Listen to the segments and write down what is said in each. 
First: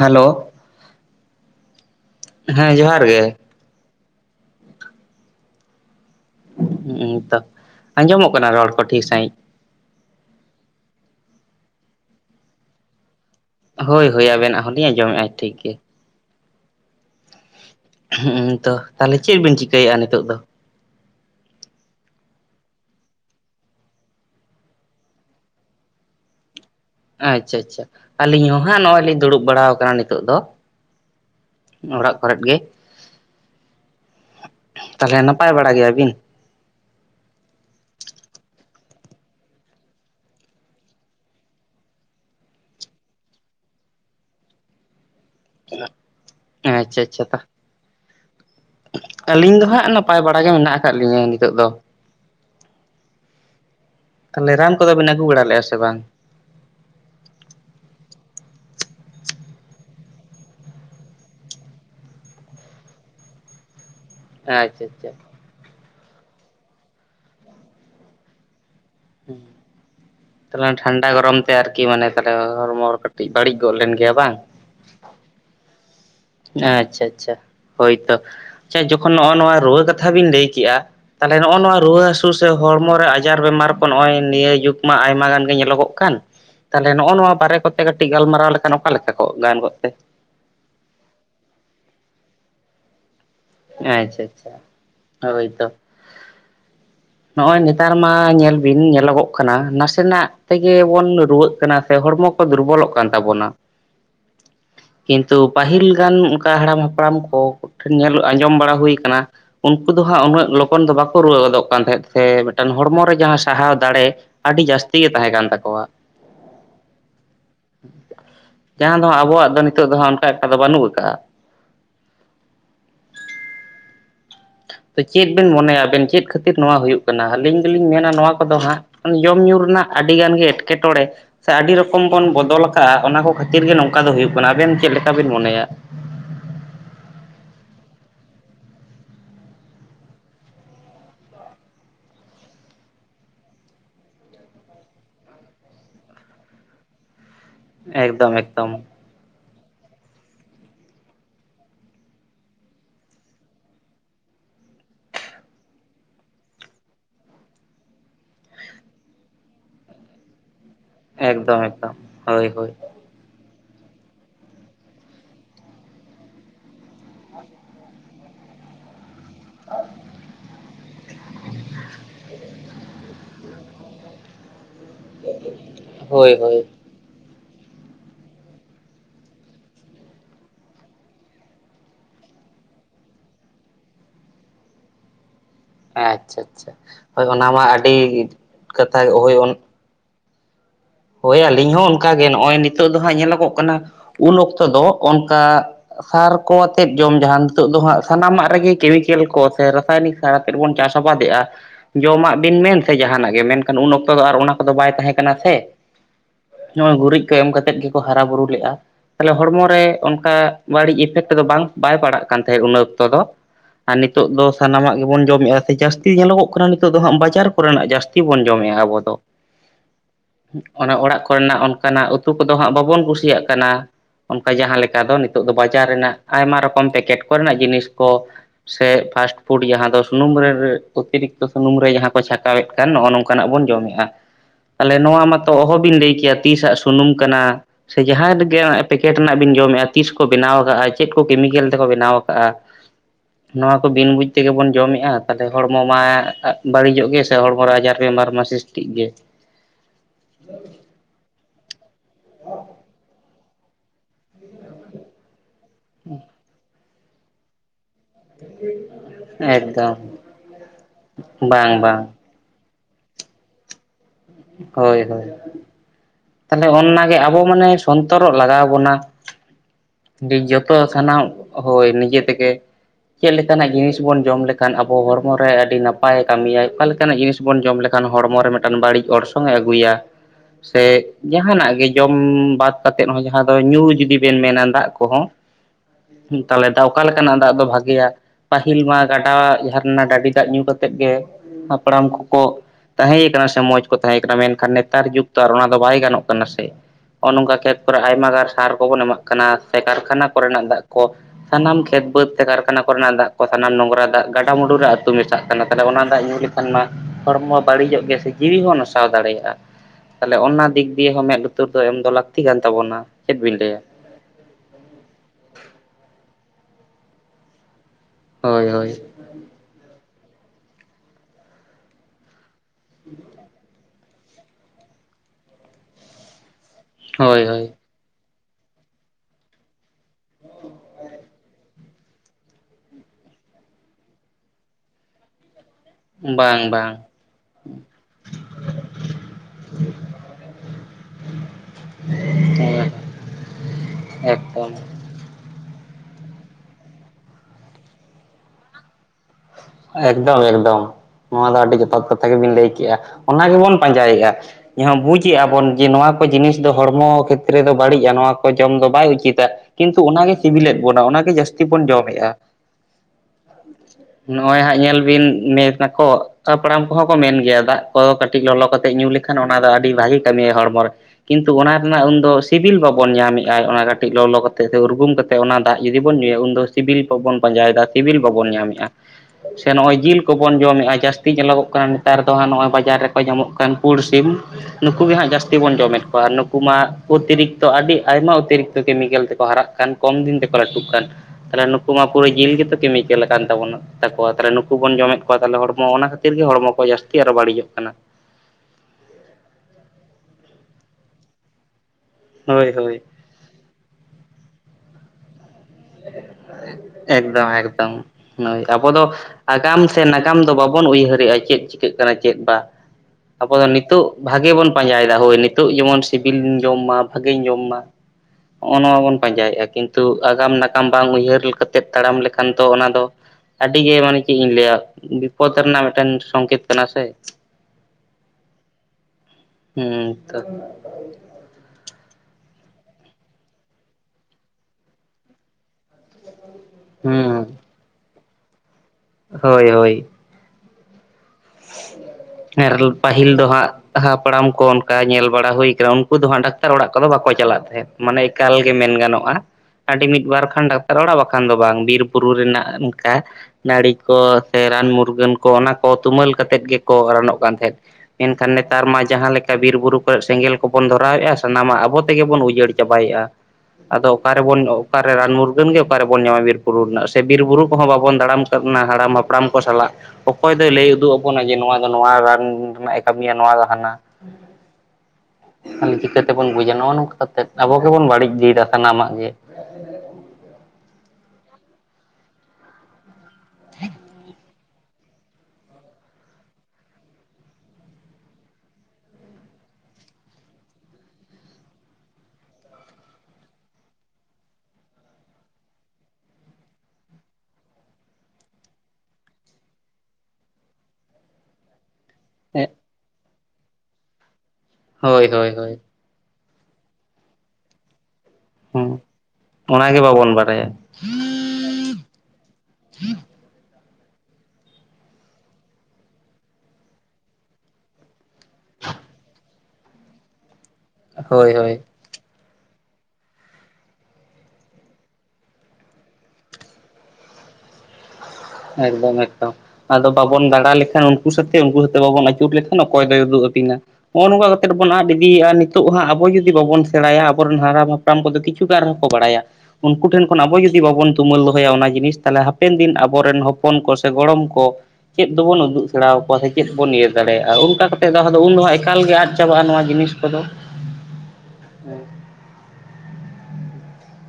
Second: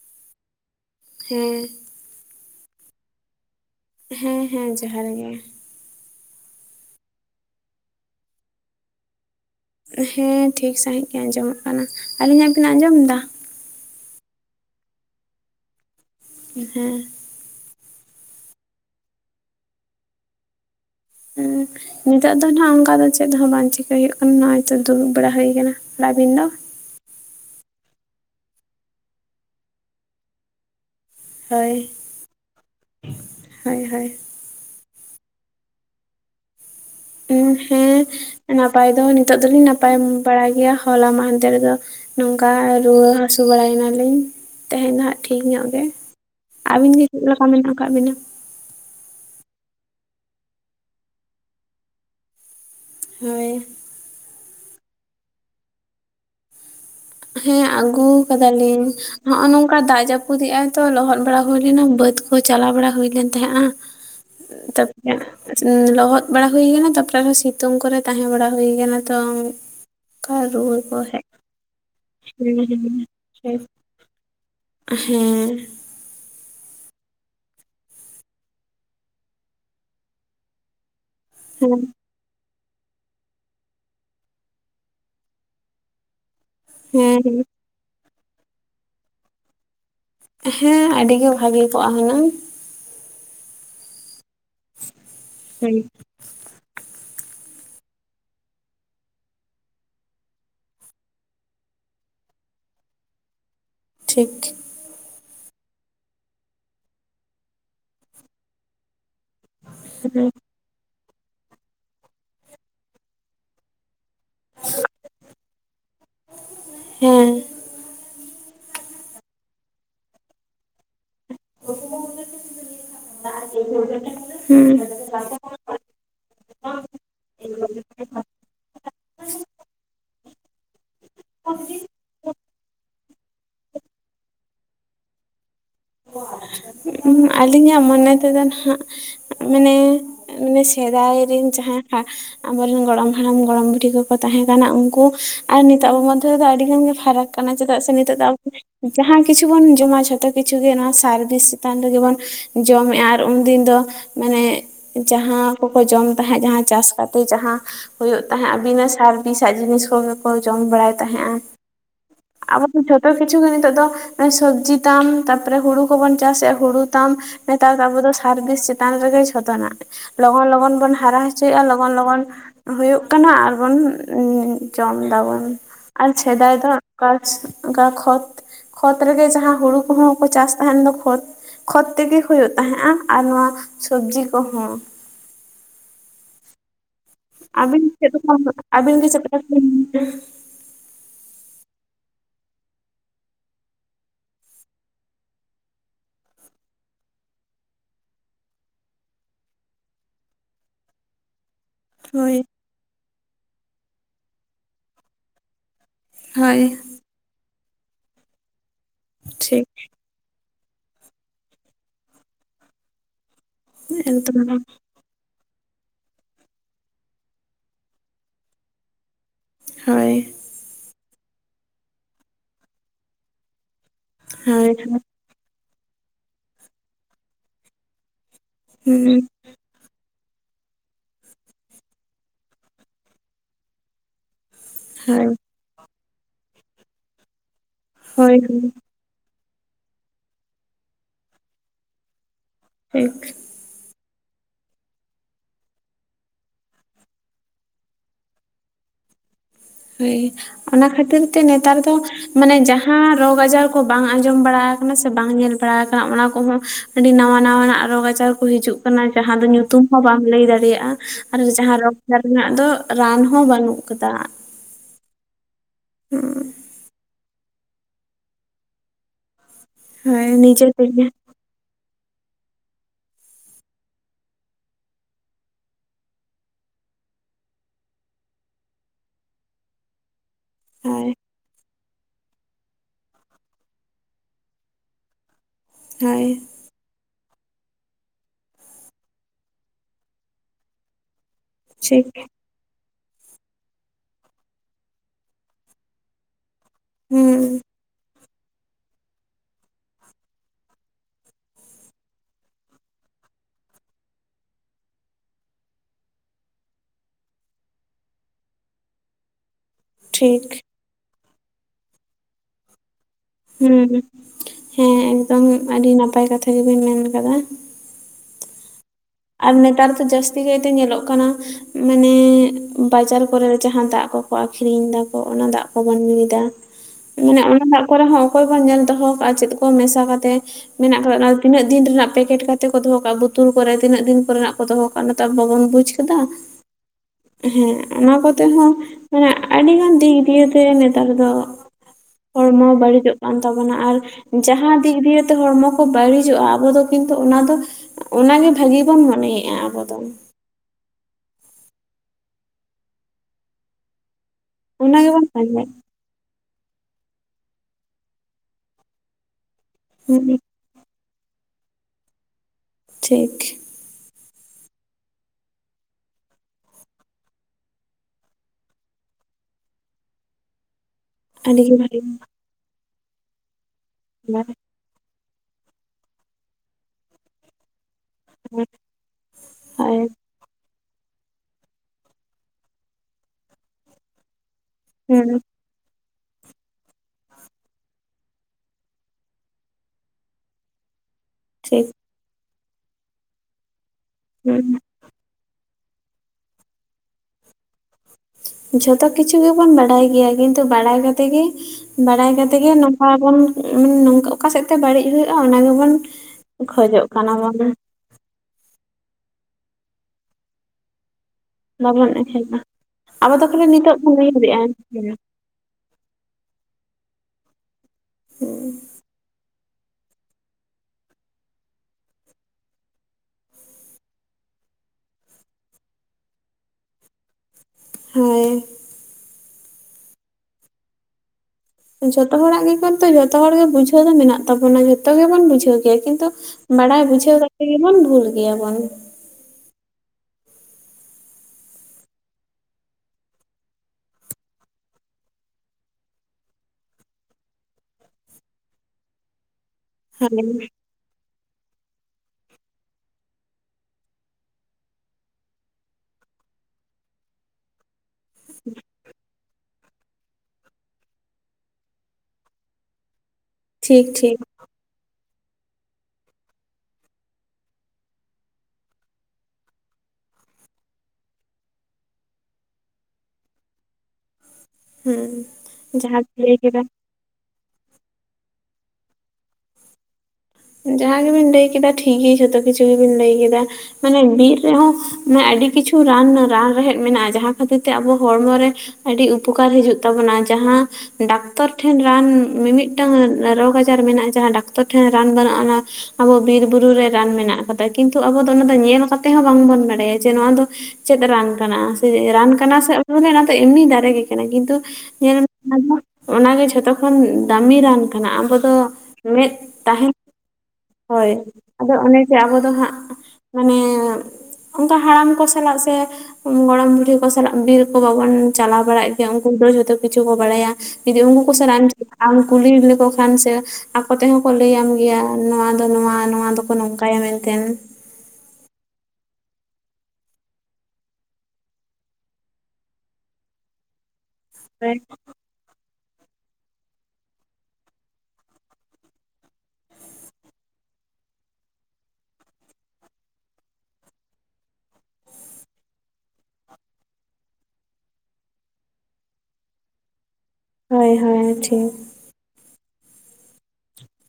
Hello ᱦᱮᱸ ᱦᱮᱸ ᱡᱚᱦᱟᱨ ᱜᱮ᱾ ᱦᱮᱸ ᱦᱮᱸ ᱡᱚᱦᱟᱨ ᱜᱮ᱾ [unintelligible] ᱛᱟ ᱟᱸᱡᱚᱢᱚᱜ ᱠᱟᱱᱟ ᱨᱚᱲ ᱠᱚ ᱴᱷᱤᱠ ᱥᱟᱺᱦᱤᱡ? ᱦᱮᱸ ᱴᱷᱤᱠ ᱥᱟᱺᱦᱤᱡ ᱜᱮ ᱟᱸᱡᱚᱢᱚᱜ ᱠᱟᱱᱟ ᱟᱹᱞᱤᱧᱟᱜ ᱵᱤᱱ ᱟᱸᱡᱚᱢ ᱫᱟ? ᱦᱳᱭ ᱦᱳᱭ ᱟᱵᱮᱱᱟᱜ ᱦᱚᱸᱞᱤᱧ ᱟᱸᱢᱮᱜ-ᱟ ᱴᱷᱤᱠ ᱜᱮ᱾ ᱦᱩᱸ ᱦᱮᱸ ᱦᱩᱸᱜ-ᱩᱸ ᱛᱚ ᱛᱟᱦᱚᱞᱮ ᱪᱮᱫ ᱵᱤᱱ ᱪᱤᱠᱟᱹᱭᱮᱜ-ᱟ ᱱᱮᱛᱚᱜ ᱫᱚ? ᱦᱮᱸ [unintelligible] ᱱᱤᱛᱚᱜ ᱫᱚ ᱱᱟᱜ ᱚᱝᱠᱟ ᱫᱚ ᱪᱮᱫ ᱦᱚᱸ ᱵᱟᱝ ᱪᱤᱠᱟᱹᱭ ᱦᱩᱭᱩᱜ ᱠᱟᱱᱟ ᱱᱚᱜ-ᱚᱭ ᱛᱚ ᱫᱩᱲᱩᱵ ᱵᱟᱲᱟ ᱦᱳᱭ ᱠᱟᱱᱟ᱾ ᱟᱫᱚ ᱟᱵᱤᱱ ᱫᱚ? ᱟᱪᱪᱷᱟ ᱟᱪᱪᱷᱟ ᱟᱹᱞᱤᱧ ᱦᱚᱸ ᱦᱟᱸᱜ ᱱᱚᱜ-ᱚᱭ ᱞᱤᱧ ᱫᱩᱲᱩᱵ ᱵᱟᱲᱟᱣ ᱟᱠᱟᱱᱟ ᱱᱤᱛᱚᱜ ᱫᱚ᱾ ᱦᱳᱭ ᱚᱲᱟᱜ ᱠᱚᱲᱮᱫ ᱜᱮ᱾ ᱦᱳᱭ ᱦᱳᱭ ᱛᱟᱦᱚᱞᱮ ᱱᱟᱯᱟᱭ ᱵᱟᱲᱟ ᱜᱮᱭᱟ ᱵᱤᱱ? ᱦᱩᱸ ᱦᱮᱸ ᱱᱟᱯᱟᱭ ᱫᱚ ᱱᱤᱛᱚᱜ ᱫᱚᱞᱤᱧ ᱱᱟᱯᱟᱭ ᱵᱟᱲᱟᱭ ᱜᱮᱭᱟ ᱦᱚᱞᱟ ᱢᱟᱦᱽᱫᱮᱨ ᱫᱚ ᱱᱚᱝᱠᱟ ᱨᱩᱣᱟᱹ ᱦᱟᱥᱩ ᱵᱟᱲᱟ ᱮᱱᱟᱞᱤᱧ ᱛᱟᱦᱮᱸᱜ ᱦᱟᱜ ᱴᱷᱤᱠ ᱧᱚᱜ ᱜᱮ᱾ ᱟᱹᱵᱤᱱ ᱟᱪᱪᱷᱟ ᱜᱮ ᱟᱪᱪᱷᱟ ᱪᱮᱫ ᱛᱟ ᱞᱮᱠᱟ ᱢᱮᱱᱟᱜ ᱠᱟᱜ ᱵᱤᱱᱟ? ᱟᱹᱞᱤᱧ ᱫᱚ ᱦᱟᱸᱜ ᱱᱟᱯᱟᱭ ᱵᱟᱲᱟ ᱜᱮ ᱢᱮᱱᱟᱜ ᱟᱠᱟᱫ ᱞᱤᱧᱟ ᱱᱤᱛᱚᱜ ᱫᱚ᱾ ᱦᱳᱭ᱾ ᱛᱟᱦᱚᱞᱮ ᱨᱟᱱ ᱠᱚᱫᱚ ᱵᱤᱱ ᱟᱜᱩ ᱵᱟᱲᱟ ᱞᱮᱜ-ᱟ ᱥᱮ ᱵᱟᱝ? ᱦᱮᱸ ᱟᱜᱩ ᱠᱟᱫᱟ ᱞᱤᱧ᱾ ᱦᱚᱜ-ᱱᱚᱝᱠᱟ ᱫᱟᱜ ᱡᱟᱯᱩᱫᱮᱜ-ᱟᱭ ᱛᱚ ᱞᱚᱦᱚᱫ ᱵᱟᱲᱟ ᱦᱩᱭ ᱞᱮᱱᱟ ᱵᱟᱹᱫ ᱠᱚ ᱪᱟᱞᱟᱣ ᱵᱟᱲᱟ ᱦᱩᱭ ᱞᱮᱱ ᱛᱟᱦᱮᱸ-ᱟ᱾ [inaudible] ᱟᱪᱪᱷᱟ ᱟᱪᱪᱷᱟ ᱛᱟᱯᱚᱨᱮ ᱩᱸᱻ ᱞᱚᱦᱚᱫ ᱵᱟᱲᱟ ᱦᱩᱭ ᱠᱟᱱᱟ ᱛᱟᱯᱚᱨᱮ ᱟᱨᱦᱚᱸ ᱥᱤᱛᱩᱝ ᱠᱚᱨᱮ ᱛᱟᱦᱮᱸ ᱵᱟᱲᱟ ᱦᱩᱭ ᱠᱟᱱᱟ ᱛᱚ ᱚᱱᱠᱟ ᱨᱩᱭᱟᱹ ᱠᱚ ᱦᱮᱡ ᱦᱳᱭ ᱟᱨᱠᱤ ᱢᱟᱱᱮ ᱛᱟᱦᱚᱞᱮ ᱦᱚᱲᱢᱚᱲ ᱠᱟᱹᱴᱤᱡ ᱵᱟᱹᱲᱤᱡ ᱜᱚᱫ ᱞᱮᱱ ᱜᱮᱭᱟ ᱵᱟᱝ᱾ ᱦᱮᱸ ᱟᱪᱪᱷᱟ ᱟᱪᱪᱷᱟ ᱦᱳᱭ ᱛᱚ ᱟᱪᱪᱷᱟ ᱡᱚᱠᱷᱚᱱ ᱱᱚᱜ-ᱚᱸ ᱱᱚᱣᱟ ᱨᱩᱣᱟᱹ ᱠᱟᱛᱷᱟ ᱵᱤᱱ ᱞᱟᱹᱭ ᱠᱮᱜ-ᱟ ᱛᱟᱦᱚᱠᱮ ᱱᱚᱜ-ᱚᱸ ᱱᱚᱣᱟ ᱦᱮᱸ ᱨᱩᱣᱟᱹ ᱦᱟᱥ ᱥᱩ ᱥᱮ ᱦᱚᱲᱢᱚ ᱨᱮ ᱟᱡᱟᱨ ᱵᱮᱢᱟᱨ ᱠᱚ ᱱᱚᱜ-ᱚᱭ ᱱᱤᱭᱟᱹ ᱡᱩᱜᱽ ᱢᱟ ᱟᱭᱢᱟ ᱜᱟᱱ ᱜᱮ ᱧᱮᱞᱚᱜᱚᱜ ᱠᱟᱱ᱾ ᱛᱟᱦᱚᱞᱮ ᱱᱚᱜ-ᱚᱸ ᱦᱮᱸ ᱱᱚᱣᱟ ᱵᱟᱨᱮ ᱠᱚᱛᱮ ᱠᱟᱴᱤᱡ ᱜᱟᱞᱢᱟᱨᱟᱣ ᱞᱮᱠᱷᱟᱱ ᱚᱠᱟ ᱞᱮᱠᱟ ᱠᱚᱜ ᱜᱟᱱ ᱠᱚᱜ ᱛᱮ? ᱦᱮᱸ ᱟᱹᱰᱤ ᱜᱮ ᱵᱷᱟᱹᱜᱤ ᱠᱚᱜ-ᱟ ᱦᱩᱱᱟᱹᱝ᱾ ᱟᱪᱪᱷᱟ ᱟᱪᱪᱷᱟ ᱦᱳᱭ ᱛᱚ᱾ ᱦᱮᱸ ᱱᱚᱜ-ᱚᱭ ᱱᱮᱛᱟᱨ ᱢᱟ ᱧᱮᱞ ᱵᱤᱱ ᱧᱮᱞᱚᱜᱚᱜ ᱠᱟᱱᱟ ᱱᱟᱥᱮᱱᱟᱜ ᱛᱮᱜᱮ ᱵᱚᱱ ᱨᱩᱣᱟᱹᱜ ᱠᱟᱱᱟ ᱥᱮ ᱦᱚᱲᱢᱚ ᱠᱚ ᱫᱩᱨᱵᱚᱞᱚᱜ ᱠᱟᱱ ᱛᱟᱵᱚᱱᱟ᱾ ᱴᱷᱤᱠ ᱴᱷᱤᱠ᱾ ᱠᱤᱱᱛᱩ ᱯᱟᱦᱤᱞ ᱜᱟᱱ ᱚᱝᱠᱟ ᱦᱟᱲᱟᱢ ᱦᱟᱯᱲᱟᱢ ᱠᱚ ᱠᱚᱴᱷᱮᱱ ᱧᱮᱞᱚᱜ ᱟᱸᱡᱚᱢ ᱵᱟᱲᱟ ᱦᱩᱭ ᱠᱟᱱᱟ ᱩᱱᱠᱩ ᱫᱚ ᱦᱟᱸᱜ ᱦᱮᱸ ᱩᱱᱟᱹᱜ ᱞᱚ ᱜᱚᱱ ᱫᱚ ᱵᱟᱠᱚ ᱨᱩᱣᱟᱹ ᱦᱚᱫᱚᱜ ᱠᱟᱱ ᱛᱟᱦᱮᱸᱫ ᱥᱮ ᱢᱤᱫᱴᱟᱝ ᱦᱚᱲᱢᱚ ᱨᱮ ᱡᱟᱦᱟᱸ ᱥᱟᱦᱟᱣ ᱫᱟᱲᱮ ᱟᱰᱤ ᱡᱟᱥᱛᱤ ᱜᱮ ᱛᱟᱦᱮᱸ ᱠᱟᱱ ᱛᱟᱠᱚᱣᱟ᱾ ᱦᱮᱸ ᱡᱟᱦᱟᱸ ᱫᱚ ᱦᱟᱸᱜ ᱟᱵᱚᱣᱟᱜ ᱫᱚ ᱱᱤᱛᱚᱜ ᱫᱚ ᱦᱟᱸᱜ ᱚᱱᱠᱟ ᱮᱠᱴᱟ ᱫᱚ ᱵᱟᱹᱱᱩᱜ ᱠᱟᱜ-ᱟ᱾ [unintelligible] ᱛᱚ ᱪᱮᱫ ᱵᱤᱱ ᱢᱚᱱᱮᱭᱟ ᱟᱵᱮᱱ ᱪᱮᱫ ᱠᱷᱟᱹᱛ ᱛᱤᱨ ᱱᱚᱣᱟ ᱦᱩᱭᱩᱜ ᱠᱟᱱᱟ ᱟᱹᱞᱤᱧ ᱫᱩᱞᱤᱧ ᱢᱮᱱᱟ ᱱᱚᱣᱟ ᱠᱚᱫᱚ ᱦᱟᱸᱜ ᱡᱚᱢ ᱧᱩ ᱨᱮᱱᱟᱜ ᱟᱰᱤ ᱜᱟᱱ ᱜᱮ ᱮᱸᱴᱠᱮ ᱴᱚᱸᱬᱮ ᱥᱮ ᱟᱰᱤ ᱨᱚᱠᱚᱢ ᱵᱚᱱ ᱵᱚᱫᱚᱞ ᱠᱟᱜ-ᱟ ᱚᱱᱟ ᱠᱚ ᱠᱷᱟᱛᱤᱨ ᱜᱮ ᱱᱚᱝᱠᱟ ᱫᱚ ᱦᱩᱭᱩᱜ ᱠᱟᱱᱟ ᱟᱵᱮᱱ ᱪᱮᱫ ᱞᱮᱠᱟᱵᱤᱱ ᱢᱚᱱᱮᱭᱟ? [unintelligible] ᱟᱹᱞᱤᱧᱟᱜ ᱢᱚᱱᱮ ᱛᱮᱫᱚ ᱱᱟᱦᱟᱜ ᱢᱟᱱᱮ ᱢᱟᱱᱮ ᱥᱮᱫᱟᱭ ᱨᱤᱱ ᱡᱟᱦᱟᱸ [unintelligible] ᱟᱵᱚᱨᱮᱱ ᱜᱚᱲᱚᱢ ᱦᱟᱲᱟᱢ ᱜᱚᱲᱚᱢ ᱵᱩᱰᱷᱤ ᱠᱚᱠᱚ ᱛᱟᱦᱮᱸ ᱠᱟᱱᱟ ᱩᱝᱠᱩ ᱟᱨ ᱱᱤᱛᱚᱜ ᱟᱵᱚ ᱢᱚᱫᱽᱫᱷᱮ ᱨᱮᱫᱚ ᱟᱰᱤ ᱜᱟᱱ ᱜᱮ ᱯᱷᱟᱨᱟᱠ ᱠᱟᱱᱟ ᱪᱮᱫᱟᱜ ᱥᱮ ᱱᱤᱛᱚᱜ ᱫᱚ ᱮᱠᱫᱚᱢ ᱟᱵᱚ ᱮᱠᱫᱚᱢ ᱡᱟᱦᱟᱸ ᱠᱤᱪᱷᱩ ᱵᱚᱱ ᱡᱚᱢᱟ ᱡᱷᱚᱛᱚ ᱜᱮ ᱠᱤᱪᱷᱩ ᱜᱮ ᱱᱚᱣᱟ ᱥᱟᱨᱫᱤ ᱥᱤᱛᱟᱱ ᱨᱮᱜᱮ ᱵᱚᱱ ᱡᱚᱢᱮᱜ-ᱟ ᱟᱨ ᱩᱱᱫᱤᱱ ᱫᱚ ᱢᱟᱱᱮ ᱡᱟᱦᱟᱸ ᱠᱚᱠᱚ ᱡᱚᱢ ᱛᱟᱦᱮᱸᱜ ᱡᱟᱦᱟᱸ ᱪᱟᱥ ᱠᱟᱛᱮ ᱡᱟᱦᱟᱸ ᱦᱩᱭᱩᱜ ᱛᱟᱦᱮᱸᱜ ᱵᱤᱱᱟᱹ ᱥᱟᱨ ᱵᱤᱥᱟᱜ ᱡᱤᱱᱤᱥ ᱠᱚᱜᱮ ᱠᱚ ᱡᱚᱢ ᱵᱟᱲᱟᱭ ᱛᱟᱦᱮᱸᱜᱼᱟ ᱮᱠᱫᱚᱢ ᱮᱠᱫᱚᱢ ᱦᱳᱭ ᱦᱳᱭ ᱟᱵᱚ ᱡᱷᱚᱛᱚ ᱠᱤᱪᱷᱩ ᱜᱮ ᱱᱤᱛᱚᱜ ᱫᱚ ᱮᱸ ᱥᱚᱵᱡᱤ ᱛᱟᱢ ᱛᱟᱯᱚᱨᱮ ᱦᱩᱲᱩ ᱠᱚᱵᱚᱱ ᱪᱟᱥᱮᱜᱼᱟ ᱦᱩᱲᱩ ᱛᱟᱢ ᱱᱮᱛᱟᱨ ᱫᱚ ᱟᱵᱚ ᱫᱚ ᱥᱟᱨ ᱵᱤᱥ ᱪᱮᱛᱟᱱ ᱨᱮᱜᱮ ᱡᱚ ᱛᱚ ᱱᱟᱜ ᱞᱚᱜᱚᱱ ᱞᱚᱜᱚᱱ ᱵᱚᱱ ᱦᱟᱨᱟ ᱪᱚᱭᱟ ᱞᱚᱜᱚᱱ ᱞᱚᱜᱚᱱ ᱦᱩᱭᱩᱜ ᱠᱟᱱᱟ ᱟᱨᱵᱚᱱ ᱩᱸ ᱡᱚᱢ ᱫᱟᱵᱚᱱ ᱟᱨ ᱦᱳᱭ ᱪᱷᱮᱫᱟᱭ ᱦᱳᱭ ᱫᱚ ᱠᱟᱪ ᱚᱝᱟ ᱠᱷᱚᱛ ᱠᱷᱚᱛ ᱨᱮᱜᱮ ᱡᱟᱦᱟᱸ ᱦᱩᱲᱩ ᱠᱚᱦᱚᱸ ᱠᱚ ᱪᱟᱥ ᱛᱟᱦᱮᱱ ᱫᱚ ᱠᱷᱚᱛ ᱠᱷᱚᱛ ᱛᱮᱜᱮ ᱦᱩᱭᱩᱜ ᱛᱟᱦᱮᱸᱜᱼᱟ ᱟᱨ ᱱᱚᱣᱟ ᱥᱚᱵᱡᱤ ᱠᱚᱦᱚᱸ᱾ ᱦᱮᱸ ᱟᱪᱪᱷᱟ ᱟᱪᱪᱷᱟ ᱦᱳᱭ ᱚᱱᱟ ᱢᱟ ᱟᱹᱵᱤᱱ ᱟᱹᱰᱤ ᱪᱮᱫ ᱞᱮᱠᱟ ᱠᱟᱛᱷᱟ ᱟᱹᱵᱤᱱ ᱜᱮ ᱪᱮᱫ ᱦᱳᱭ ᱚᱱ [inaudible] ᱦᱳᱭ ᱟᱹᱞᱤᱧ ᱦᱚᱸ ᱚᱱᱠᱟᱜ ᱜᱮ ᱱᱚᱜᱼᱚᱭ ᱱᱤᱛᱚᱜ ᱫᱚ ᱦᱟᱸᱜ ᱧᱮᱞᱚᱜᱚᱜ ᱠᱟᱱᱟ ᱩᱞ ᱚᱠᱛᱚ ᱫᱚ ᱚᱝᱠᱟ ᱥᱟᱨ ᱠᱚ ᱟᱛᱮᱫ ᱡᱚᱢ ᱡᱟᱦᱟᱸ ᱱᱤᱛᱚᱜ ᱫᱚ ᱦᱟᱸᱜ ᱥᱟᱱᱟᱢᱟᱜ ᱨᱮᱜᱮ ᱠᱮᱢᱤᱠᱮᱞ ᱠᱚ ᱥᱮ ᱨᱟᱥᱟᱭᱱᱤᱠ ᱥᱟᱨ ᱟᱛᱮᱫ ᱵᱚᱱ ᱪᱟᱥ ᱟᱵᱟᱫᱮᱜᱼᱟ ᱾ ᱦᱳᱭ ᱡᱚᱢᱟᱜ ᱵᱤᱱ ᱢᱮᱱ ᱥᱮ ᱡᱟᱦᱟᱱᱟᱜ ᱜᱮ ᱢᱮᱱᱠᱷᱟᱱ ᱩᱱ ᱚᱠᱛᱚ ᱫᱚ ᱟᱨ ᱚᱱᱟ ᱠᱚᱫᱚ ᱵᱟᱭ ᱛᱟᱦᱮᱸ ᱠᱟᱱᱟ ᱥᱮ᱾ ᱦᱟᱹᱭ ᱾ ᱱᱚᱜᱼᱚᱭ ᱜᱩᱨᱤᱡ ᱠᱚ ᱮᱢ ᱠᱟᱛᱮᱫ ᱜᱮᱠᱚ ᱦᱟᱨᱟ ᱵᱩᱨᱩ ᱞᱮᱜᱼᱟ ᱛᱟᱦᱞᱮ ᱦᱚᱲᱢᱚ ᱴᱷᱤᱠ ᱨᱮ ᱚᱱᱠᱟ ᱵᱟᱹᱲᱤᱡ ᱤᱯᱷᱮᱠᱴ ᱫᱚ ᱵᱟᱝ ᱵᱟᱭ ᱯᱟᱲᱟᱜ ᱠᱟᱱ ᱛᱟᱦᱮᱸᱜ ᱩᱱ ᱚᱠᱛᱚ ᱫᱚ ᱟ ᱱᱤᱛᱚᱜ ᱫᱚ ᱮᱠᱫᱚᱢ ᱥᱟᱱᱟᱢᱟᱜ ᱜᱮᱵᱚᱱ ᱡᱚᱢᱮᱜᱼᱟ ᱥᱮ ᱡᱟᱹᱥᱛᱤ ᱧᱮᱞᱚᱜᱚᱜ ᱠᱟᱱᱟ ᱱᱤᱛᱚᱜ ᱫᱚ ᱦᱟᱸᱜ ᱵᱟᱡᱟᱨ ᱠᱚᱨᱮᱱᱟᱜ ᱡᱟᱹᱥᱛᱤ ᱵᱚᱱ ᱡᱚᱢᱮᱜᱼᱟ ᱟᱵᱚ ᱫᱚ ᱾ ᱦᱟᱹᱭ ᱚᱱᱟ ᱚᱲᱟᱜ ᱠᱚᱨᱮᱱᱟᱜ ᱚᱱᱠᱟᱱᱟᱜ ᱩᱛᱩ ᱠᱚᱫᱚ ᱦᱟᱸᱜ ᱵᱟᱵᱚᱱ ᱠᱩᱥᱤᱭᱟᱜ ᱠᱟᱱᱟ, ᱚᱱᱠᱟ ᱦᱳᱭ ᱡᱟᱦᱟᱸ ᱦᱳᱭ ᱞᱮᱠᱟ ᱫᱚ ᱱᱤᱛ ᱛᱚᱜ ᱫᱚ ᱵᱟᱡᱟᱨ ᱨᱮᱱᱟᱜ ᱟᱭᱢᱟ ᱨᱚᱠᱚᱢ ᱯᱮᱠᱮᱴ ᱠᱚᱨᱮᱱᱟᱜ ᱡᱤᱱᱤᱥ ᱠᱚ ᱥᱮ ᱦᱩᱸ ᱯᱷᱟᱥᱴ ᱯᱷᱩᱰ ᱡᱟᱦᱟᱸ ᱫᱚ ᱥᱩᱱᱩᱢ ᱨᱮ ᱨᱮ ᱚᱛᱤᱨᱤᱠᱛᱚ ᱥᱩᱱᱩᱢ ᱨᱮ ᱡᱟᱦᱟᱸ ᱠᱚ ᱪᱷᱟᱠᱟᱣᱮᱜ ᱠᱟᱱ ᱱᱚᱜᱼᱚ ᱱᱚᱝᱠᱟᱱᱟᱜ ᱵᱚᱱ ᱡᱚᱢᱮᱜᱼᱟ ᱾ ᱛᱟᱞᱮ ᱱᱚᱣᱟ ᱦᱳᱭ ᱢᱟᱛᱚ ᱚᱦᱚ ᱵᱤᱱ ᱞᱟᱹᱭ ᱠᱮᱭᱟ ᱛᱤᱥᱟᱜ ᱥᱩᱱᱩᱢ ᱠᱟᱱᱟ ᱥᱮ ᱦᱳᱭ ᱡᱟᱦᱟᱸ ᱨᱮᱜᱮ ᱦᱳᱭ ᱯᱮᱠᱮᱴ ᱨᱮᱱᱟᱜ ᱵᱤᱱ ᱡᱚᱢᱮᱜᱼᱟ ᱛᱤᱥ ᱠᱚ ᱵᱮᱱᱟᱣ ᱠᱟᱜᱼᱟ ᱪᱮᱜ ᱠᱚ ᱠᱮᱢᱤᱠᱮᱞ ᱛᱮᱠᱚ ᱵᱮᱱᱟᱣ ᱠᱟᱜᱼᱟ᱾ [inaudible] ᱱᱚᱣᱟ ᱠᱚ ᱵᱤᱱ ᱵᱩᱡᱽ ᱛᱮᱜᱮ ᱵᱚᱱ ᱡᱚᱢᱮᱜᱼᱟ ᱛᱟᱦᱞᱮ ᱦᱚᱲᱢᱚ ᱢᱟ ᱵᱟᱹᱲᱤᱡᱚᱜ ᱜᱮ ᱥᱮ ᱦᱚᱲᱢᱚ ᱨᱮ ᱟᱡᱟᱨ ᱨᱮ [unintelligible] ᱴᱷᱤᱠ ᱜᱮ᱾ ᱦᱳᱭ ᱚᱱᱟ ᱠᱷᱟᱹᱛᱤᱨ ᱛᱮ ᱱᱮᱛᱟᱨ ᱫᱚ ᱢᱟᱱᱮ ᱡᱟᱦᱟᱸ ᱨᱳᱜᱽ ᱟᱡᱟᱨ ᱠᱚ ᱵᱟᱝ ᱟᱸᱡᱚᱢ ᱵᱟᱲᱟᱣ ᱠᱟᱱᱟ ᱥᱮ ᱵᱟᱝ ᱧᱮᱞ ᱵᱟᱲᱟᱣ ᱠᱟᱱᱟ ᱚᱱᱟ ᱠᱚᱦᱚᱸ ᱟᱹᱰᱤ ᱱᱟᱣᱟ ᱱᱟᱣᱟᱱᱟᱜ ᱨᱳᱜᱽ ᱡᱟᱨ ᱠᱚ ᱦᱤᱡᱩᱜ ᱠᱟᱱᱟ ᱡᱟᱦᱟᱸ ᱫᱚ ᱧᱩᱛᱩᱢ ᱮᱠᱫᱚᱢ ᱦᱚᱸ ᱵᱟᱢ ᱞᱟᱹᱭ ᱫᱟᱲᱮᱭᱟᱜᱼᱟ ᱟᱨ ᱵᱟᱝ ᱡᱟᱦᱟᱸ ᱨᱳᱜᱽ ᱵᱟᱝ ᱡᱟᱨ ᱨᱮᱱᱟᱜ ᱫᱚ ᱨᱟᱱ ᱦᱚᱸ ᱵᱟᱹᱱᱩᱜ ᱠᱟᱫᱟ ᱾ ᱦᱳᱭ ᱦᱳᱭ ᱛᱟᱦᱞᱮ ᱚᱱᱱᱟ ᱜᱮ ᱟᱵ ᱵᱚ ᱢᱟᱱᱮ ᱥᱚᱱᱛᱚᱨᱚᱜ ᱞᱟᱜᱟᱣ ᱵᱚᱱᱟ ᱦᱳᱭ ᱱᱤᱡᱮ ᱡᱚ-ᱡᱚᱛᱚ ᱛᱮᱜᱮ ᱥᱟᱱᱟᱢ ᱦᱳᱭ ᱱᱤᱡᱮ ᱛᱮ ᱜᱮ ᱪᱮᱜ ᱞᱮᱠᱟᱱᱟᱜ ᱡᱤᱱᱤᱥ ᱵᱚᱱ ᱡᱚᱢ ᱞᱮᱠᱷᱟᱱ ᱟᱵᱚ ᱦᱚᱲᱢᱚ ᱨᱮ ᱟᱹᱰᱤ ᱱᱟᱯᱟᱭᱮ ᱠᱟᱹᱢᱤᱭᱟᱭ ᱚᱠᱟ ᱞᱮᱠᱟᱱᱟᱜ ᱡᱤᱱᱤᱥ ᱵᱚᱱ ᱡᱚᱢ ᱞᱮᱠᱷᱟᱱ ᱦᱚᱲᱢᱚ ᱨᱮ ᱢᱤᱫᱴᱟᱝ ᱵᱟᱹᱲᱤᱡ ᱚᱨᱥᱚᱝ ᱮ ᱟᱹᱜᱩᱭᱟ ᱥᱮ ᱦᱳᱭ ᱡᱟᱦᱟᱱᱟᱜ ᱜᱮ ᱡᱚᱢ ᱵᱟᱫ ᱠᱟᱛᱮᱫ ᱦᱚᱸ ᱡᱟᱦᱟᱸ ᱫᱚ ᱧᱩ ᱡᱩᱫᱤ ᱵᱮᱱ ᱢᱮᱱᱟ ᱫᱟᱜ ᱠᱚᱦᱚᱸ ᱦᱳᱭ ᱛᱟᱦᱞᱮ ᱛᱟ ᱚᱠᱟ ᱞᱮᱠᱟᱱᱟᱜ ᱫᱟᱜ ᱫᱚ ᱵᱷᱟᱜᱮᱭᱟ ᱯᱟᱹᱦᱤᱞ ᱢᱟ ᱜᱟᱰᱟᱣᱟᱜ ᱡᱷᱟᱨᱱᱟ ᱰᱟᱹᱰᱤ ᱫᱟᱜ ᱧᱩ ᱠᱟᱛᱮᱫ ᱜᱮ ᱴᱷᱤᱠ ᱦᱟᱯᱲᱟᱢ ᱠᱚᱠᱚ ᱛᱟᱦᱮᱸᱭ ᱠᱟᱱᱟ ᱥᱮ ᱢᱚᱡᱽ ᱠᱚ ᱛᱟᱦᱮᱸ ᱠᱟᱱᱟ ᱢᱮᱱᱠᱷᱟᱱ ᱱᱮᱛᱟᱨ ᱡᱩᱜᱽ ᱛᱚ ᱟᱨ ᱚᱱᱟ ᱫᱚ ᱵᱟᱭ ᱜᱟᱱᱚᱜ ᱠᱟᱱᱟ ᱥᱮ ᱱᱚᱜᱼᱚ ᱱᱚᱝᱠᱟ ᱦᱩᱸ ᱠᱷᱮᱛ ᱠᱚᱨᱮᱜ ᱦᱟᱭᱢᱟ ᱜᱟᱱ ᱥᱟᱨ ᱠᱚᱵᱚᱱ ᱮᱢᱟᱜ ᱠᱟᱱᱟ ᱥᱮ ᱠᱟᱨᱠᱷᱟᱱᱟ ᱠᱚᱨᱮᱱᱟᱜ ᱫᱟᱜ ᱠᱚ ᱥᱟᱱᱟᱢ ᱠᱷᱮᱛ ᱵᱟᱹᱫᱽ ᱛᱮ ᱠᱟᱨᱠᱷᱟᱱᱟ ᱠᱚ ᱨᱮᱱᱟᱜ ᱫᱟᱜ ᱠᱚ ᱥᱟᱱᱟᱢ ᱱᱚᱝᱨᱟ ᱫᱟᱜ ᱜᱟᱰᱟ ᱢᱩᱸᱰᱩ ᱨᱮ ᱟᱹᱛᱩ ᱢᱮᱥᱟᱜ ᱠᱟᱱᱟ ᱛᱟᱦᱞᱮ ᱚᱱᱟ ᱫᱟᱜ ᱧᱩ ᱠᱷᱟᱱ ᱢᱟ ᱦᱚᱲᱢᱚ ᱵᱟᱹᱲᱤᱡᱚᱜ ᱜᱮᱭᱟ ᱥᱮ ᱡᱤᱣᱤ ᱦᱚᱸ ᱱᱟᱥ ᱥᱟᱣ ᱫᱟᱲᱮᱭᱟᱜᱼᱟ ᱛᱟᱦᱞᱮ ᱴᱷᱤᱠ ᱚᱱᱟ ᱫᱤᱠ ᱫᱤᱭᱮ ᱦᱚᱸ ᱢᱮᱸᱫ ᱞᱩᱛᱩᱨ ᱫᱚ ᱮᱢ ᱫᱚ ᱞᱟᱹᱠᱛᱤ ᱠᱟᱱ ᱛᱟᱵᱚᱱᱟ ᱾ ᱦᱩᱸ ᱦᱮᱸ ᱮᱠᱫᱚᱢ ᱟᱹᱰᱤ ᱱᱟᱯᱟᱭ ᱠᱟᱛᱷᱟ ᱜᱮᱵᱤᱱ ᱢᱮᱱ ᱠᱟᱫᱟ ᱾ ᱦᱳᱭ ᱦᱳᱭ᱾ ᱟᱨ ᱱᱮᱛᱟᱨ ᱫᱚ ᱡᱟᱹᱥᱛᱤ ᱜᱮ ᱠᱟᱭᱛᱮ ᱧᱮᱞᱚᱜ ᱠᱟᱱᱟ ᱢᱟᱱᱮ ᱵᱟᱡᱟᱨ ᱠᱚᱨᱮ ᱡᱟᱦᱟᱸ ᱫᱟᱜ ᱠᱚ ᱠᱚ ᱟᱠᱷᱨᱤᱧ ᱫᱟᱠᱚ ᱚᱱᱟ ᱫᱟᱜ ᱠᱚᱵᱚᱱ ᱧᱩᱭ ᱫᱟ ᱦᱳᱭ ᱢᱟᱱᱮ ᱚᱱᱟ ᱦᱳᱭ ᱫᱟᱜ ᱠᱚᱨᱮᱦᱚᱸ ᱚᱠᱚᱭ ᱵᱚᱱ ᱧᱮᱞ ᱫᱚᱦᱚ ᱠᱟᱜᱼᱟ ᱪᱮᱫ ᱠᱚ ᱢᱮᱥᱟ ᱠᱟᱛᱮ ᱢᱮᱱᱟᱜ ᱠᱟᱫᱟ ᱚᱱᱟ ᱛᱤᱱᱟᱹᱜ ᱫᱤᱱ ᱨᱮᱱᱟᱜ ᱯᱮᱠᱮᱴ ᱠᱟᱛᱮ ᱠᱚ ᱫᱚᱦᱚ ᱠᱟᱜᱼᱟ ᱵᱳᱛᱳᱨ ᱠᱚᱨᱮ ᱛᱤᱱᱟᱹᱜ ᱫᱤᱱ ᱠᱚ ᱨᱮᱱᱟᱜ ᱠᱚ ᱫᱚᱦᱚ ᱠᱟᱜᱼᱟ ᱱᱮᱛᱟᱨ ᱵᱟᱵᱚᱱ ᱵᱩᱡᱽ ᱠᱟᱫᱟ ᱵᱟᱝ ᱵᱟᱝ᱾ ᱦᱮᱸ ᱚᱱᱟ ᱠᱚᱛᱮ ᱦᱚᱸ ᱢᱟᱱᱮ ᱟᱹᱰᱤᱜᱟᱱ ᱫᱤᱜ ᱫᱤᱭᱮ ᱛᱮ ᱱᱮᱛᱟᱨ ᱫᱚ ᱦᱚᱲᱢᱚ ᱦᱳᱭ ᱵᱟᱲᱤᱡᱚᱜ ᱠᱟᱱ ᱛᱟᱵᱚᱱᱟ ᱟᱨ ᱮᱠᱫᱚᱢ ᱡᱟᱦᱟᱸ ᱫᱤᱠ ᱫᱤᱭᱮ ᱛᱮ ᱦᱚᱲᱢᱚ ᱠᱚ ᱵᱟᱹᱲᱤᱡᱚᱜᱼᱟ ᱟᱵᱚ ᱫᱚ ᱠᱤᱱᱛᱩ ᱚᱱᱟ ᱫᱚ ᱚᱱᱟᱜᱮ ᱵᱷᱟᱜᱤ ᱵᱚᱱ ᱢᱚᱱᱮᱜ ᱮᱠᱫᱚᱢ ᱮᱠᱫᱚᱢ᱾ ᱱᱚᱣᱟ ᱫᱚ ᱟᱹᱰᱤ ᱡᱚᱛᱷᱟᱛ ᱠᱟᱛᱷᱟ ᱜᱮᱵᱤᱱ ᱞᱮᱹᱭ ᱠᱮᱜᱼᱟ ᱚᱱᱟ ᱜᱮᱵᱚᱱ ᱯᱟᱧᱡᱟᱭᱮᱜᱼᱟ ᱡᱟᱦᱟᱸ ᱚᱱᱟ ᱵᱩᱡ ᱜᱮᱵᱚᱱ ᱮᱼᱟ ᱵᱚᱱ ᱯᱟᱸᱡᱟᱭᱮᱫ ᱡᱮ ᱱᱚᱣᱟ ᱱᱚᱣᱟ ᱠᱚ ᱡᱤᱱᱤᱥ ᱫᱚ ᱦᱚᱲᱢᱚ ᱠᱷᱮᱛᱨᱮ ᱫᱚ ᱵᱟᱹᱲᱤᱡᱼᱟᱜ ᱱᱚᱣᱟ ᱠᱚ ᱡᱚᱢ ᱫᱚ ᱵᱟᱭ ᱩᱪᱤᱛᱟ ᱾ ᱠᱤᱱᱛᱩ ᱦᱩᱸ ᱚᱱᱟᱜᱮ ᱥᱤᱵᱤᱞᱮᱜ ᱵᱚᱱᱟ ᱚᱱᱟᱜᱮ ᱡᱟᱹᱥᱛᱤ ᱵᱚᱱ ᱡᱚᱢᱮᱜ-ᱟ᱾ ᱴᱷᱤᱠ᱾ ᱱᱚᱜᱼᱚᱭ ᱦᱟᱸᱜ ᱧᱮᱞ ᱵᱤᱱ ᱢᱮᱱᱟᱠᱚ ᱦᱟᱯᱲᱟᱢ ᱠᱚᱦᱚᱸ ᱠᱚ ᱢᱮᱱ ᱜᱮᱭᱟ ᱫᱟᱜ ᱠᱚ ᱠᱟᱹᱴᱤᱜ ᱞᱚᱞᱚ ᱠᱟᱛᱮ ᱧᱩ ᱞᱮ ᱠᱷᱟᱱ ᱚᱱᱟ ᱫᱚ ᱟᱹᱰᱤ ᱵᱷᱟᱹᱜᱤ ᱠᱟᱹᱢᱤᱭᱟ ᱦᱚᱲᱢᱚ ᱨᱮ᱾ ᱠᱤᱱᱛᱩ ᱟᱹᱰᱤᱜᱮ ᱚᱱᱟ ᱵᱷᱟᱹᱜᱤ ᱨᱮᱱᱟᱜ ᱩᱱᱫᱚ ᱥᱤᱵᱤᱞ ᱵᱟᱵᱚᱱ ᱧᱟᱢᱮᱜ-ᱟ ᱚᱱᱟ ᱠᱟᱹᱴᱤᱜ ᱞᱚᱞᱚ ᱠᱟᱛᱮᱜ ᱥᱮ ᱩᱨᱜᱩᱢ ᱠᱟᱛᱮᱜ ᱚᱱᱟ ᱫᱟᱜ ᱡᱩᱫᱤ ᱵᱚᱱ ᱧᱩᱭᱟ ᱩᱱᱫᱚ ᱥᱤᱵᱤᱞ ᱵᱟᱵᱚᱱ ᱯᱟᱧᱡᱟᱭᱫᱟ ᱥᱤᱵᱤᱞ ᱵᱟᱵᱚᱱ ᱧᱟᱢᱮᱜᱼᱟ᱾ ᱥᱮ ᱟᱨ ᱱᱚᱜᱼᱚᱭ ᱡᱤᱞ ᱠᱚᱵᱚᱱ ᱡᱚᱢᱮᱜ-ᱟ ᱡᱟᱹᱥᱛᱤ ᱧᱮᱞᱚᱜᱚᱜ ᱠᱟᱱ ᱱᱮᱛᱟᱨ ᱫᱚ ᱦᱟᱸᱜ ᱱᱳᱭᱟ ᱵᱟᱡᱟᱨ ᱨᱮᱠᱚ ᱧᱟᱢᱚᱜ ᱠᱟᱱ ᱯᱩᱲ ᱥᱤᱢ ᱱᱩᱠᱩ ᱜᱮ ᱦᱟᱸᱜ ᱦᱩᱸ ᱡᱟᱹᱥᱛᱤ ᱵᱚᱱ ᱡᱚᱢᱮᱫ ᱵᱟᱨ ᱱᱩᱠᱩ ᱢᱟ ᱚᱛᱤᱨᱤᱠᱛᱚ ᱟᱹᱰᱤ ᱟᱭᱢᱟ ᱚᱛᱤᱨᱤᱠᱛᱚ ᱠᱮᱢᱤᱠᱮᱞ ᱛᱮᱠᱚ ᱦᱟᱨᱟᱜ ᱠᱟᱱ ᱠᱚᱢ ᱫᱤᱱ ᱛᱮᱠᱚ ᱞᱟᱹᱴᱩᱜ ᱠᱟᱱ ᱛᱟᱦᱮᱞᱮ ᱴᱷᱤᱠ ᱱᱩᱠᱩ ᱢᱟ ᱯᱩᱨᱟᱹ ᱡᱤᱞ ᱜᱮᱛᱚ ᱠᱮᱢᱤ ᱠᱮᱞ ᱞᱟᱠᱟᱱ ᱛᱟᱵᱚᱱᱟ ᱛᱟᱨᱯᱚᱨ ᱛᱟᱦᱮᱞᱮ ᱦᱩᱸ ᱱᱩᱠᱩ ᱵᱚᱱ ᱡᱚᱢᱮᱫ ᱠᱚ ᱛᱟᱦᱮᱞᱮ ᱦᱚᱲᱢᱚ ᱚᱱᱟ ᱠᱷᱟᱹᱛᱤᱨ ᱜᱮ ᱦᱚᱲᱢᱚ ᱠᱚ ᱡᱟᱹᱥᱛᱤ ᱟᱨᱚ ᱵᱟᱹᱲᱤᱡᱚᱜ ᱠᱟᱱᱟ᱾ ᱡᱷᱚᱛᱚ ᱠᱤᱪᱷᱩ ᱜᱮᱵᱚᱱ ᱵᱟᱰᱟᱭ ᱜᱮᱭᱟ ᱠᱤᱱᱛᱩ ᱵᱟᱲᱟᱭ ᱠᱟᱛᱮ ᱜᱮ ᱵᱟᱲᱟᱭ ᱠᱟᱛᱮ ᱜᱮ ᱦᱳᱭ ᱦᱳᱭ ᱱᱚᱝᱠᱟ ᱵᱚᱱ ᱢᱟᱱ ᱱᱚᱝᱠᱟ ᱚᱠᱟᱥᱮᱜ ᱛᱮ ᱵᱟᱹᱲᱤᱜ ᱦᱩᱭᱩᱜᱼᱟ ᱚᱱᱟᱜᱮ ᱮᱠᱫᱚᱢ ᱮᱠᱫᱚᱢ᱾ ᱦᱚᱭ ᱟᱵᱚ ᱫᱚ ᱟᱜᱟᱢ ᱥᱮ ᱱᱟᱜᱟᱢ ᱫᱚ ᱵᱟᱵᱚᱱ ᱩᱭᱦᱟᱹᱨᱮᱜᱼᱟ ᱪᱮᱫ ᱾ ᱪᱤᱠᱟᱹᱜ ᱵᱟᱵᱚᱱ ᱠᱟᱱᱟ ᱪᱮᱜ ᱵᱟ ᱩᱭᱦᱟᱹᱨᱟ ᱟᱵᱚ ᱠᱷᱟᱹᱞᱤ ᱫᱚ ᱱᱤᱛᱚᱜ ᱵᱚᱱ ᱱᱤᱛᱳᱜ ᱵᱷᱟᱜᱮ ᱩᱭᱦᱟᱹᱨᱮᱜᱼᱟ ᱵᱚᱱ ᱯᱟᱧᱡᱟᱭᱫᱟ ᱦᱳᱭ ᱱᱤᱛ ᱛᱚᱜ ᱡᱮᱢᱚᱱ ᱥᱤᱵᱤᱞᱤᱧ ᱡᱚᱢ ᱢᱟ ᱵᱷᱟᱜᱤᱧ ᱡᱚᱢ ᱢᱟ ᱦᱚᱜᱼᱚ ᱱᱚᱣᱟ ᱵᱚᱱ ᱯᱟᱧᱡᱟᱭᱮᱜᱼᱟ ᱠᱤᱱ ᱛᱩ ᱟᱜᱟᱢ ᱱᱟᱜᱟᱢ ᱵᱟᱝ ᱩᱭᱦᱟᱹᱨ ᱞᱮᱠᱟᱛᱮᱛ ᱛᱟᱲᱟᱢ ᱞᱮᱠᱷᱟᱱ ᱫᱚ ᱚᱱᱟ ᱫᱚ ᱟᱹᱰᱤ ᱜᱮ ᱢᱟᱱᱮ ᱪᱮᱜ ᱤᱧ ᱞᱮᱭᱟ ᱵᱤᱯᱚᱫ ᱨᱮᱱᱟᱜ ᱢᱮᱜᱴᱮᱱ ᱥᱚᱝᱠᱮᱛ ᱠᱟᱱᱟ ᱥᱮ᱾ ᱦᱮᱭ ᱾ ᱦᱩᱸ ᱛᱚ᱾ ᱡᱷᱚᱛᱚ ᱦᱚᱲᱟᱜ ᱜᱮ ᱠᱤᱱᱛᱩ ᱡᱚᱛᱚ ᱦᱚᱲ ᱜᱮ ᱵᱩᱡᱷᱟᱹᱣ ᱫᱚ ᱢᱮᱱᱟᱜ ᱛᱟᱵᱚᱱᱟ ᱡᱷᱚᱛᱚ ᱜᱮᱵᱚᱱ ᱵᱩᱡᱷᱟᱹᱣ ᱜᱮᱭᱟ ᱠᱤᱱᱛᱩ ᱵᱟᱰᱟᱭ ᱵᱩᱡᱷᱟᱹᱣ ᱦᱩᱸ ᱠᱟᱛᱮ ᱜᱮᱵᱚᱱ ᱵᱷᱩᱞ ᱜᱮᱭᱟᱵᱚᱱ᱾ ᱦᱳᱭ ᱦᱳᱭ᱾ ᱮᱨᱞ ᱯᱟᱹᱦᱤᱞ ᱫᱚ ᱦᱟᱸᱜ ᱦᱟᱯᱲᱟᱢ ᱠᱚ ᱚᱱᱠᱟ ᱧᱮᱞ ᱵᱟᱲᱟ ᱦᱩᱭ ᱠᱟᱱᱟ ᱩᱱᱠᱩ ᱫᱚ ᱦᱟᱸᱜ ᱰᱟᱠᱛᱟᱨ ᱚᱲᱟᱜ ᱠᱚᱫᱚ ᱵᱟᱠᱚ ᱪᱟᱞᱟᱜ ᱛᱟᱦᱮᱸᱫ᱾ ᱢᱟᱱᱮ ᱮᱠᱟᱞ ᱜᱮ ᱢᱮᱱ ᱜᱟᱱᱚᱜᱼᱟ ᱟᱹᱰᱤ ᱢᱤᱫ ᱵᱟᱨ ᱦᱮᱸ ᱠᱷᱟᱱᱰᱟᱵ ᱟᱨᱚᱲᱟ ᱵᱟᱠᱷᱟᱱ ᱫᱚ ᱵᱟᱝ ᱵᱤᱨ ᱵᱩᱨᱩ ᱨᱮᱱᱟᱜ ᱱᱩᱝᱠᱟ ᱱᱟᱹᱲᱤ ᱠᱚ ᱥᱮ ᱨᱟᱱ ᱢᱩᱨᱜᱟᱹᱱ ᱠᱚ ᱚᱱᱟ ᱠᱚ ᱛᱩᱢᱳᱹᱞ ᱠᱟᱛᱮᱫ ᱜᱮᱠᱚ ᱨᱟᱱᱚᱜ ᱠᱟᱱ ᱛᱟᱦᱮᱸᱫ ᱮᱱᱠᱷᱟᱱ ᱱᱮᱛᱟᱨ ᱢᱟ ᱡᱟᱦᱟᱸ ᱞᱮᱠᱟ ᱵᱤᱨ ᱵᱩᱨᱩ ᱥᱮᱸᱜᱮᱞ ᱠᱚᱵᱚᱱ ᱫᱷᱚᱨᱟᱣᱮᱜᱼᱟ ᱥᱟᱱᱟᱢᱟᱜ ᱟᱵᱚ ᱛᱮᱜᱮ ᱵᱚᱱ ᱩᱡᱟᱹᱲ ᱪᱟᱵᱟᱭᱮᱜᱼᱟ ᱴᱷᱤᱠ ᱾ᱟᱫᱚ ᱴᱷᱤᱠ ᱚᱠᱟᱨᱮᱵᱚᱱ ᱚᱠᱟᱨᱮ ᱨᱟᱱ ᱢᱩᱨᱜᱟᱹᱱ ᱜᱮ ᱚᱠᱟᱨᱮᱵᱚᱱ ᱧᱟᱢᱟ ᱵᱤᱨ ᱵᱩᱨᱩ ᱨᱮᱱᱟᱜ ᱥᱮ ᱵᱤᱨ ᱵᱩᱨᱩ ᱠᱚᱦᱚᱸ ᱵᱟᱵᱚᱱ ᱫᱟᱲᱟᱢ ᱠᱟᱦᱱᱟ ᱦᱟᱲᱟᱢ ᱦᱟᱯᱲᱟᱢ ᱠᱚ ᱥᱟᱞᱟᱜ ᱾ ᱚᱠᱚᱭ ᱫᱚᱭ ᱞᱟᱹᱭ ᱩᱫᱩᱜ ᱟᱵᱚᱱᱟ ᱡᱮ ᱱᱚᱣᱟ ᱫᱚ ᱱᱚᱣᱟ ᱨᱟᱱ ᱨᱮᱱᱟᱜ ᱮ ᱠᱟᱹᱢᱤᱭᱟ ᱱᱚᱣᱟ ᱫᱚ ᱦᱟᱱᱟ ᱾ ᱦᱩᱸ [unintelligible] ᱡᱟᱦᱟᱸᱢ ᱞᱟᱹᱭ ᱪᱤᱠᱟᱹᱛᱮᱵᱚᱱ ᱵᱩᱡᱟ ᱠᱮᱫᱟ ᱱᱚᱜᱼᱚ ᱱᱚᱝᱠᱟ ᱠᱟᱛᱮ ᱟᱵᱚ ᱜᱮᱵᱚᱱ ᱵᱟᱹᱲᱤᱡ ᱤᱫᱤᱭᱮᱫᱟ ᱥᱟᱱᱟᱢᱟᱜ ᱜᱮ ᱾ ᱡᱟᱦᱟᱸ ᱜᱮᱵᱮᱱ ᱞᱟᱹᱭ ᱠᱮᱫᱟ ᱴᱷᱤᱜᱤ ᱡᱷᱚᱛᱚ ᱠᱤᱪᱷᱩ ᱜᱮᱵᱤᱱ ᱞᱟᱹᱭ ᱠᱮᱫᱟ ᱢᱟᱱᱮ ᱵᱤᱨ ᱨᱮᱦᱚᱸ [unintelligible] ᱟᱹᱰᱤ ᱠᱤᱪᱷᱩ ᱨᱟᱱ ᱨᱟᱱ ᱨᱮᱦᱮᱫ ᱢᱮᱱᱟᱜᱼᱟ ᱡᱟᱦᱟᱸ ᱠᱷᱟᱹᱛᱤᱨ ᱛᱮ ᱟᱵᱚ ᱦᱚᱲᱢᱚ ᱨᱮ ᱟᱹᱰᱤ ᱩᱯᱚᱠᱟᱨ ᱦᱤᱡᱩᱜ ᱛᱟᱵᱚᱱᱟ ᱡᱟᱦᱟᱸ ᱰᱟᱠᱛᱚᱨ ᱴᱷᱮᱱ ᱨᱟᱱ ᱢᱤᱢᱤᱫᱴᱟᱝ ᱨᱳᱜᱽ ᱟᱡᱟᱨ ᱢᱮᱱᱟᱜᱼᱟ ᱡᱟᱦᱟᱸ ᱰᱟᱠᱛᱚᱨ ᱴᱷᱮᱱ ᱨᱟᱱ ᱵᱟᱹᱱᱩᱜᱼᱟ ᱾ᱚᱱᱟ ᱟᱵᱚ ᱵᱤᱨᱵᱩᱨᱩ ᱨᱮ ᱨᱟᱱ ᱢᱮᱱᱟᱜ ᱠᱟᱫᱟ ᱠᱤᱱᱛᱩ ᱟᱵᱚ ᱫᱚ ᱚᱱᱟ ᱫᱚ ᱧᱮᱞ ᱠᱟᱛᱮᱜ ᱦᱚᱸ ᱵᱟᱝᱵᱚᱱ ᱵᱟᱲᱟᱭᱟ ᱡᱮ ᱱᱚᱣᱟ ᱫᱚ ᱪᱮᱫ ᱨᱟᱱ ᱠᱟᱱᱟ ᱾ [unintelligible] ᱨᱟᱱ ᱠᱟᱱᱟ ᱥᱮ ᱚᱱᱟ ᱫᱚ ᱮᱢᱱᱤ ᱫᱟᱨᱮ ᱜᱮ ᱠᱟᱱᱟ ᱠᱤᱱᱛᱩ ᱦᱳᱭ ᱧᱮᱞ ᱦᱳᱭ ᱦᱳᱭ [inaudible] ᱚᱱᱟᱜᱮ ᱡᱷᱚᱛᱚ ᱠᱷᱚᱱ ᱫᱟᱢᱤ ᱨᱟᱱ ᱠᱟᱱᱟ ᱟᱵᱚ ᱫᱚ ᱦᱩᱸ ᱢᱮᱫ ᱚᱱᱟᱜᱮ ᱛᱟᱦᱮᱱ ᱵᱟᱵᱚᱱ ᱵᱟᱰᱟᱭᱟ ᱾ ᱦᱳᱭ ᱟᱫᱚ ᱚᱱᱮ ᱡᱮ ᱟᱵᱚ ᱫᱚ ᱦᱟᱸᱜ ᱢᱟᱱᱮ ᱚᱝᱠᱟ ᱦᱟᱲᱟᱢ ᱠᱚ ᱥᱟᱞᱟᱜ ᱥᱮ ᱜᱚᱲᱚᱢ ᱵᱩᱰᱷᱤ ᱠᱚ ᱥᱟᱞᱟᱜ ᱵᱤᱨ ᱠᱚ ᱵᱟᱵᱚᱱ ᱪᱟᱞᱟᱣ ᱵᱟᱲᱟᱜ ᱜᱮᱭᱟ ᱩᱱᱠᱩ ᱫᱚ ᱡᱷᱚᱛᱚ ᱠᱤᱪᱷᱩ ᱠᱚ ᱵᱟᱲᱟᱭᱟ ᱾ ᱡᱩᱫᱤ ᱩᱱᱠᱩ ᱦᱳᱭ ᱠᱚ ᱥᱮ ᱦᱳᱭ [inaudible] ᱟᱢ ᱠᱩᱞᱤ ᱞᱮᱠᱚ ᱠᱷᱟᱱ ᱥᱮ ᱟᱠᱚ ᱛᱮᱦᱚᱸ ᱠᱚ ᱞᱟᱹᱭᱟᱢ ᱜᱮᱭᱟ ᱱᱚᱣᱟ ᱫᱚ ᱱᱚᱣᱟ ᱱᱚᱣᱟ ᱫᱚᱠᱚ ᱱᱚᱝᱠᱟᱭᱟ ᱢᱮᱱᱛᱮ ᱾ ᱮᱠᱫᱚᱢ ᱮᱠᱫᱚᱢ ᱾ ᱟᱫᱚ ᱵᱟᱵᱚᱱ ᱫᱟᱲᱟ ᱞᱮᱠᱷᱟᱱ ᱩᱱᱠᱩ ᱥᱟᱛᱮ ᱩᱱᱠᱩ ᱥᱟᱛᱮ ᱵᱟᱵᱚᱱ ᱟᱹᱪᱩᱨ ᱞᱮᱠᱷᱟᱱ ᱚᱠᱚᱭ ᱫᱚᱭ ᱩᱫᱩᱜ ᱟᱛᱤᱱᱟ ᱚᱼᱱᱚᱝᱠᱟ ᱠᱟᱛ ᱛᱮᱫ ᱵᱚᱱ ᱟᱫ ᱤᱫᱤᱭᱟ ᱾ ᱛᱳᱜ ᱦᱟᱸᱜ ᱟᱵᱚ ᱡᱩᱫᱤ ᱵᱟᱵᱚᱱ ᱥᱮᱲᱟᱭᱟ ᱟᱵᱚᱨᱮᱱ ᱦᱟᱲᱟᱢ ᱦᱟᱯᱲᱟᱢ ᱠᱚᱫᱚ ᱠᱤᱪᱷᱩ ᱜᱟᱱ ᱨᱮᱦᱚᱸ ᱠᱚ ᱵᱟᱲᱟᱭᱟ ᱾ ᱩᱱᱠᱩ ᱴᱷᱮᱱ ᱠᱷᱚᱱ ᱟᱵᱚ ᱡᱩᱫᱤ ᱵᱟᱵᱚᱱ ᱛᱩᱢᱟᱹᱞ ᱫᱚᱦᱚᱭᱟ ᱚᱱᱟ ᱡᱤᱱᱤᱥ ᱛᱟᱦᱞᱮ ᱦᱟᱯᱮᱱ ᱫᱤᱱ ᱟᱵ ᱵᱚᱨᱮᱱ ᱦᱚᱯᱚᱱ ᱠᱚ ᱥᱮ ᱜᱚᱲᱚᱢ ᱠᱚ ᱾ ᱪᱮᱜ ᱫᱚᱵᱚᱱ ᱩᱫᱩᱜ ᱥᱮᱲᱟᱣ ᱠᱚᱣᱟ ᱥᱮ ᱪᱮᱜ ᱵᱚᱱ ᱤᱭᱟᱹ ᱫᱟᱲᱮᱭᱟᱜᱼᱟ ᱚᱝᱠᱟ ᱠᱟᱛᱮᱫ ᱟᱫᱚ ᱩᱱ ᱫᱚ ᱮᱠᱟᱞᱜᱮ ᱟᱫ ᱾ ᱪᱟᱵᱟᱜᱼᱟ ᱱᱚᱣᱟ ᱡᱤᱱᱤᱥ ᱠᱚᱫᱚ ᱾ ᱦᱳᱭ ᱦᱳᱭ ᱴᱷᱤᱠ ᱾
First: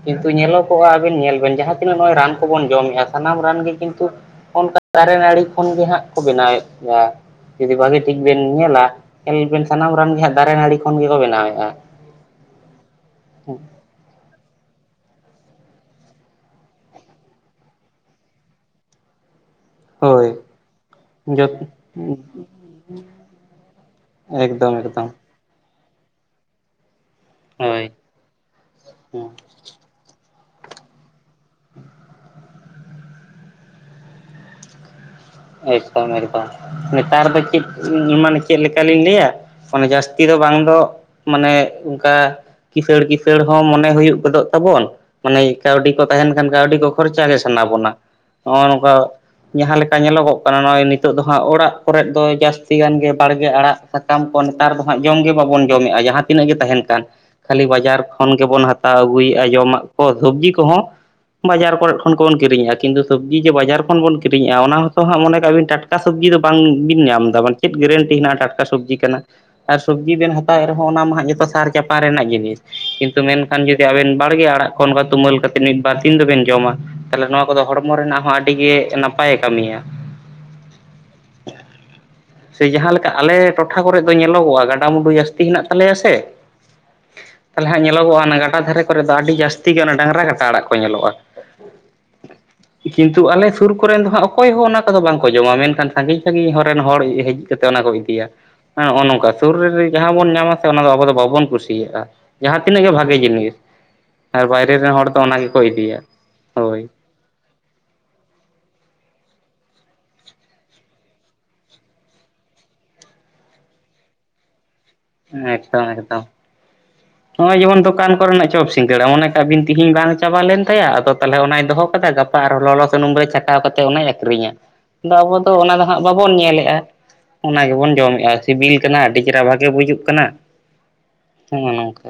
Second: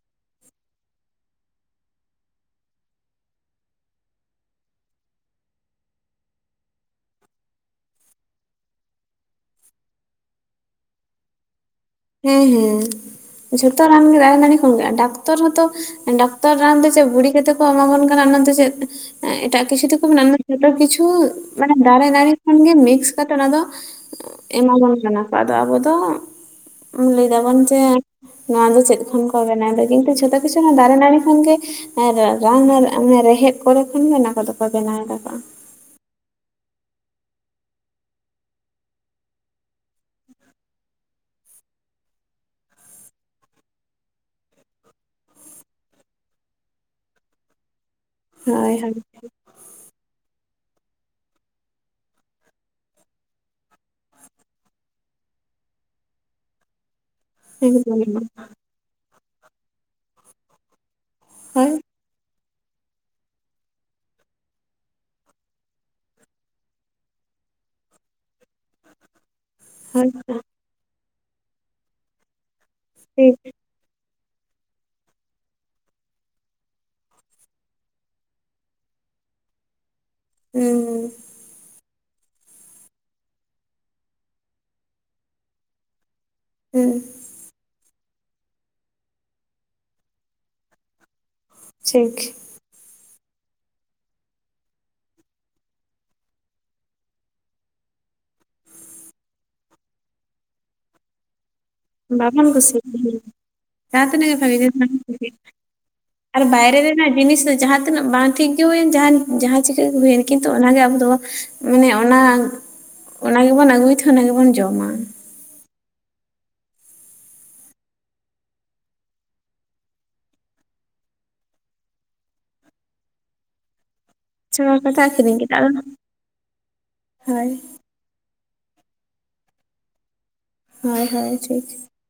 ᱠᱤᱱᱛᱩ ᱧᱮᱞᱚᱜᱚᱜᱼᱟ ᱟᱵᱤᱱ ᱧᱮᱞ ᱵᱤᱱ ᱡᱟᱦᱟᱸ ᱛᱤᱱᱟᱹᱜ ᱱᱚᱜᱼᱚᱭ ᱨᱟᱱ ᱠᱚᱵᱚᱱ ᱡᱚᱢᱮᱜᱼᱟ ᱥᱟᱱᱟᱢ ᱨᱟᱱ ᱜᱮ ᱠᱤᱱᱛᱩ ᱾ ᱚᱱᱠᱟ ᱫᱟᱨᱮ ᱱᱟᱹᱲᱤ ᱠᱷᱚᱱ ᱜᱮ ᱦᱟᱸᱜ ᱠᱚ ᱵᱮᱱᱟᱣᱮᱫ ᱜᱮᱭᱟ ᱾ ᱡᱩᱫᱤ ᱵᱷᱟᱜᱮ ᱴᱷᱤᱠ ᱵᱤᱱ ᱧᱮᱞᱟ ᱧᱮᱞ ᱵᱤᱱ ᱥᱟᱱᱟᱢ ᱨᱟᱱ ᱜᱮ ᱦᱟᱸᱜ ᱫᱟᱨᱮ ᱱᱟᱹᱲᱤ ᱠᱷᱚᱱ ᱜᱮᱠᱚ ᱵᱮᱱᱟᱣᱮᱜᱼᱟ ᱾ ᱦᱮᱸ ᱦᱮᱸ ᱾ ᱡᱷᱚᱛᱚ ᱨᱟᱱ ᱜᱮ ᱫᱟᱨᱮ ᱱᱟᱲᱤ ᱠᱷᱚᱱ ᱜᱮ ᱰᱟᱠᱛᱚᱨ ᱦᱚᱸᱛᱚ ᱰᱟᱠᱛᱚᱨ ᱨᱟᱱ ᱫᱚ ᱪᱮᱜ ᱵᱩᱲᱤ ᱠᱟᱛᱮ ᱠᱚ ᱮᱢᱟᱵᱚᱱ ᱠᱟᱱᱟ ᱟᱱᱚ ᱫᱚ ᱪᱮᱫ? ᱮᱸ ᱮᱴᱟᱜ ᱠᱤᱪᱷᱩ ᱛᱮᱠᱚ ᱦᱳᱭ ᱢᱮᱱᱟᱜᱼᱟ [inaudible] ᱡᱚᱛᱚ ᱠᱤᱪᱷᱩ ᱡᱚᱛ ᱢᱟᱱᱮ ᱫᱟᱨᱮ ᱱᱟᱹᱲᱤ ᱠᱷᱚᱱ ᱢᱤᱠᱥ ᱠᱟᱛᱮᱫ ᱚᱱᱟ ᱫᱚ ᱾ ᱮᱠᱫᱚᱢ ᱾ ᱠᱚ ᱠᱟᱱᱟ ᱠᱚ ᱟᱫᱚ ᱟᱵᱚ ᱫᱚ ᱾ ᱞᱮᱭ ᱫᱟᱵᱚᱱ ᱡᱮ ᱦᱳᱭ ᱱᱚᱣᱟ ᱫᱚ ᱪᱮᱫ ᱠᱷᱚᱱ ᱦᱮᱸ ᱠᱚ ᱵᱮᱱᱟᱣ ᱫᱟ ᱠᱤᱱᱛᱩ ᱡᱷᱚᱛᱚ ᱠᱤᱪᱷᱩ ᱫᱟᱨᱮ ᱱᱟᱹᱲᱤ ᱠᱷᱚᱱᱜᱮ ᱾ ᱮᱲ ᱨᱟᱱ ᱟᱨ ᱚᱱᱮ ᱨᱮᱦᱮᱫ ᱠᱚᱨᱮ ᱠᱷᱚᱱ ᱢᱮᱱᱟ ᱠᱚᱫᱚ ᱠᱚ ᱵᱮᱱᱟᱣ ᱫᱟ ᱠᱚ ᱾ ᱮᱠᱫᱚᱢ ᱮᱠᱫᱚᱢ ᱱᱮᱛᱟᱨ ᱫᱚ ᱪᱮᱫ ᱢᱟᱱᱮ ᱪᱮᱜ ᱞᱮᱠᱟᱞᱤᱧ ᱞᱮᱭᱟ ᱾ ᱢᱟᱱᱮ ᱡᱟᱹᱥᱛᱤ ᱫᱚ ᱵᱟᱝ ᱫᱚ ᱢᱟᱱᱮ ᱚᱝᱠᱟ ᱾ ᱠᱤᱥᱟᱹᱲ ᱠᱤᱥᱟᱹᱲ ᱦᱚᱸ ᱢᱚᱱᱮ ᱦᱩᱭᱩᱜ ᱜᱚᱫᱚᱜ ᱛᱟᱵᱚᱱ ᱾ ᱢᱟᱱᱮ ᱠᱟᱹᱣᱰᱤ ᱠᱚ ᱛᱟᱦᱮᱱ ᱠᱷᱟᱱ ᱠᱟᱹᱣᱰᱤ ᱠᱚ ᱠᱷᱚᱨᱪᱟ ᱜᱮ ᱥᱟᱱᱟ ᱵᱚᱱᱟ ᱱᱚᱜᱼᱚ ᱦᱳᱭ ᱦᱳᱭ ᱱᱚᱝᱠᱟ ᱡᱟᱦᱟᱸ ᱞᱮᱠ ᱠᱟ ᱧᱮᱞᱚᱜ ᱚᱜ ᱠᱟᱱᱟ ᱱᱚᱜᱼᱚᱭ ᱱᱤᱛᱚᱜ ᱫᱚ ᱦᱟᱸᱜ ᱚᱲᱟᱜ ᱠᱚᱨᱮᱫ ᱫᱚ ᱡᱟᱹᱥᱛᱤ ᱜᱟᱱ ᱜᱮ ᱵᱟᱲᱜᱮ ᱟᱲᱟᱜ ᱥᱟᱠ ᱠᱟᱢ ᱠᱚ ᱱᱮᱛᱟᱨ ᱫᱚ ᱦᱟᱸᱜ ᱡᱚᱢ ᱜᱮ ᱵᱟᱵᱚᱱ ᱡᱚᱢᱮᱫᱼᱟ ᱡᱟᱦᱟᱸ ᱛᱤᱱᱟᱹᱜ ᱜᱮ ᱛᱟᱦᱮᱱ ᱠᱟᱱ ᱠᱷᱟᱹᱞᱤ ᱮᱠᱫᱚᱢ ᱵᱟᱡᱟᱨ ᱠᱷᱚᱱ ᱜᱮᱵᱚᱱ ᱦᱟᱛ ᱛᱟᱣ ᱟᱹᱜᱩᱭᱼᱟ ᱡᱚᱢᱟᱜ ᱠᱚ ᱥᱚᱵᱽᱡᱤ ᱠᱚᱦᱚᱸ ᱦᱳᱭ ᱵᱟᱡᱟᱨ ᱠᱚᱨᱮ ᱾ [inaudible] ᱠᱚᱵᱚᱱ ᱠᱤᱨᱤᱧᱮᱜᱼᱟ ᱠᱤᱱᱛᱩ ᱥᱚᱵᱡᱤ ᱡᱮ ᱵᱟᱡᱟᱨ ᱠᱷᱚᱱ ᱵᱚᱱ ᱠᱤᱨᱤᱧᱮᱫᱼᱟ ᱚᱱᱟ ᱦᱚᱸ ᱛᱚ ᱦᱟᱸᱜ ᱢᱚᱱᱮ ᱠᱟᱜ ᱵᱤᱱ ᱴᱟᱴᱠᱟ ᱥᱚᱵᱡᱤ ᱫᱚ ᱵᱟᱝᱵᱤᱱ ᱧᱟᱢ ᱮᱫᱟ ᱢᱟᱱᱮ ᱪᱮᱫ ᱜᱮᱨᱮᱱᱴᱤ ᱦᱮᱱᱟᱜᱼᱟ ᱴᱟᱴᱠᱟ ᱥᱚᱵᱽᱡᱤ ᱠᱟᱱᱟ᱾ ᱟᱨ ᱦᱳᱭ ᱥᱚᱵᱡᱤ ᱵᱤᱱ ᱦᱟᱛᱟᱣᱮᱫ ᱨᱮᱦᱚᱸ ᱚᱱᱟ ᱢᱟ ᱦᱟᱸᱜ ᱡᱚᱛᱚ ᱥᱟᱨ ᱪᱟᱯᱟᱱ ᱨᱮᱱᱟᱜ ᱡᱤᱱᱤᱥ, ᱠᱤᱱᱛᱩ ᱴᱷᱤᱠ ᱢᱮᱱᱠᱷᱟᱱ ᱡᱩ ᱡᱮ ᱟᱵᱮᱱ ᱵᱟᱲᱜᱮ ᱟᱲᱟᱜ ᱠᱚ ᱚᱱᱠᱟ ᱛᱩᱢᱟᱹᱞ ᱠᱟᱛᱮ ᱢᱤᱫ ᱵᱟᱨ ᱫᱤᱱ ᱫᱚᱵᱤᱱ ᱡᱚᱢᱟ, ᱛᱟᱦᱚᱞᱮ ᱱᱚᱣᱟ ᱠᱚᱫᱚ ᱦᱚᱲᱢᱚ ᱨᱮᱱᱟᱜ ᱦᱚᱸ ᱟᱹᱰᱤ ᱜᱮ ᱱᱟᱯᱟᱭᱮ ᱠᱟᱹᱢᱤᱭᱟ᱾ ᱦᱩᱸ᱾ ᱥᱮ ᱡᱟᱦᱟᱸ ᱞᱮᱠᱟ ᱟᱞᱮ ᱴᱚᱴᱷᱟ ᱠᱚᱨᱮᱜ ᱫᱚ ᱧᱮᱞᱚᱜᱚᱜᱼᱟ ᱜᱟᱰᱟᱼᱢᱩᱰᱩ ᱡᱟᱹᱥᱛᱤ ᱦᱮᱱᱟᱜ ᱛᱟᱞᱮᱭᱟ ᱥᱮ᱾ ᱦᱮᱸ᱾ ᱛᱟᱞᱦᱮ ᱦᱟᱸᱜ ᱧᱮᱞᱚᱜᱚᱜᱼᱟ ᱚᱱᱟ ᱜᱟᱰᱟ ᱫᱷᱟᱨᱮ ᱠᱚᱨᱮ ᱫᱚ ᱟᱹᱰᱤ ᱡᱟᱹᱥᱛᱤ ᱜᱮ ᱚᱱᱟ ᱰᱟᱝᱨᱟ ᱠᱟᱴᱟ ᱟᱲᱟᱜ ᱠᱚ ᱧᱮᱞᱚᱜᱼᱟ᱾ ᱴᱷᱤᱠ᱾ ᱠᱤᱱᱛᱩ ᱟᱞᱮ ᱥᱩᱨ ᱠᱚᱨᱮᱱ ᱫᱚ ᱦᱟᱸᱜ ᱚᱠᱚᱭ ᱦᱚᱸ ᱚᱱᱟ ᱠᱚᱫᱚ ᱵᱟᱝᱠᱚ ᱡᱚᱢᱟ, ᱢᱮᱱᱠᱷᱟᱱ ᱥᱟᱜᱤᱧ ᱥᱟᱜᱤᱧ ᱦᱚᱨᱮᱱ ᱦᱚᱲ ᱦᱮᱡ ᱠᱟᱛᱮ ᱚᱱᱟ ᱠᱚ ᱤᱫᱤᱭᱟ᱾ ᱦᱮᱸ ᱦᱚᱸᱜᱼᱚ ᱱᱚᱝᱠᱟ ᱥᱩᱨ ᱨᱮ ᱡᱟᱦᱟᱸ ᱵᱚᱱ ᱧᱟᱢᱟ ᱥᱮ ᱚᱱᱟ ᱫᱚ ᱟᱵᱚ ᱫᱚ ᱵᱟᱵᱚᱱ ᱠᱩᱥᱤᱭᱟᱜᱼᱟ᱾ ᱥᱤᱭᱟᱜ-ᱟ ᱵᱟᱵᱚᱱ ᱡᱟᱦᱟᱸ ᱛᱤᱱᱟᱹᱜ ᱜᱮ ᱵᱷᱟᱜᱮ ᱠᱩᱥᱤᱭᱟᱜᱼᱟ ᱡᱤᱱᱤᱥ, ᱡᱟᱦᱟᱸ ᱛᱤᱱᱟᱹᱜ ᱜᱮ ᱟᱨ ᱵᱷᱟᱜᱮ ᱵᱟᱭᱨᱮ ᱡᱤᱱᱤᱥ ᱵᱟᱝ ᱨᱮᱱ ᱦᱚᱲ ᱫᱚ ᱚᱱᱟ ᱠᱩᱥᱤᱭᱟᱜᱼᱟ ᱜᱮᱠᱚ ᱤᱫᱤᱭᱟ ᱟᱨ ᱵᱟᱭᱨᱮ ᱦᱳᱭ᱾ ᱨᱮᱱᱟᱜ ᱡᱤᱱᱤᱥ ᱫᱚ ᱡᱟᱦᱟᱸ ᱛᱤᱱᱟᱹᱜ ᱵᱟᱝ ᱴᱷᱤᱠ ᱜᱮ ᱦᱩᱭᱮᱱ ᱡᱟᱦᱟᱱ ᱡᱟᱦᱟᱸ ᱪᱤᱠᱟᱹ ᱜᱮ ᱦᱩᱭᱮᱱ ᱠᱤᱱᱛᱩ ᱚᱱᱟ ᱜᱮ ᱟᱵᱚ ᱫᱚ ᱢᱟᱱᱮ ᱚᱱᱟ, ᱚᱱᱟ ᱜᱮᱵᱚᱱ ᱟᱹᱜᱩᱭ ᱛᱮ ᱚᱱᱟ ᱜᱮᱵᱚᱱ ᱡᱚᱢᱟ᱾ ᱮᱠᱫᱚᱢ ᱮᱠᱫᱚᱢ᱾ ᱦᱚᱸᱜᱼᱚᱭ ᱡᱮᱢᱚᱱ ᱫᱚᱠᱟᱱ ᱠᱚᱨᱮᱱᱟᱜ ᱪᱚᱯ ᱥᱤᱜᱟᱹᱲᱟ ᱢᱚᱱᱮ ᱠᱟᱜ ᱵᱤᱱ ᱛᱤᱦᱤᱧ ᱵᱟᱝ ᱪᱟᱵᱟ ᱞᱮᱱ ᱛᱟᱭᱟ ᱟᱫᱚ ᱛᱟᱞᱦᱮ ᱚᱱᱟᱭ ᱫᱚᱦᱚ ᱠᱟᱫᱟ ᱜᱟᱯ ᱯᱟ ᱟᱨᱚ ᱞᱚᱞᱚ ᱥᱩᱱᱩᱢ ᱨᱮ ᱪᱷᱟᱠᱟᱣ ᱠᱟᱛᱮ ᱚᱱᱟᱭ ᱟᱹᱠᱷᱨᱤᱧᱟ, ᱪᱷᱟᱲᱟ ᱠᱟᱛᱮ ᱟᱫᱚ ᱟᱹᱠᱷᱨᱤᱧ ᱟᱵᱚ ᱫᱚ ᱠᱮᱫᱟ ᱚᱱᱟ ᱫᱚ ᱦᱟᱸᱜ ᱵᱟᱵᱚᱱ ᱧᱮᱞᱮᱫ-ᱟ, ᱦᱳᱭ ᱚᱱᱟ ᱜᱮᱵᱚᱱ ᱡᱚᱢᱮᱫ-ᱟ᱾ ᱥᱤᱵᱤᱞ ᱠᱟᱱᱟ ᱟᱹᱰᱤ ᱪᱮᱨᱦᱟ ᱵᱷᱟᱜᱮ ᱵᱩᱡᱩᱜ ᱠᱟᱱᱟ᱾ ᱦᱳᱭ ᱦᱳᱭ ᱴᱷᱤᱠ᱾ ᱱᱚᱜᱼᱚ ᱱᱚᱝᱠᱟ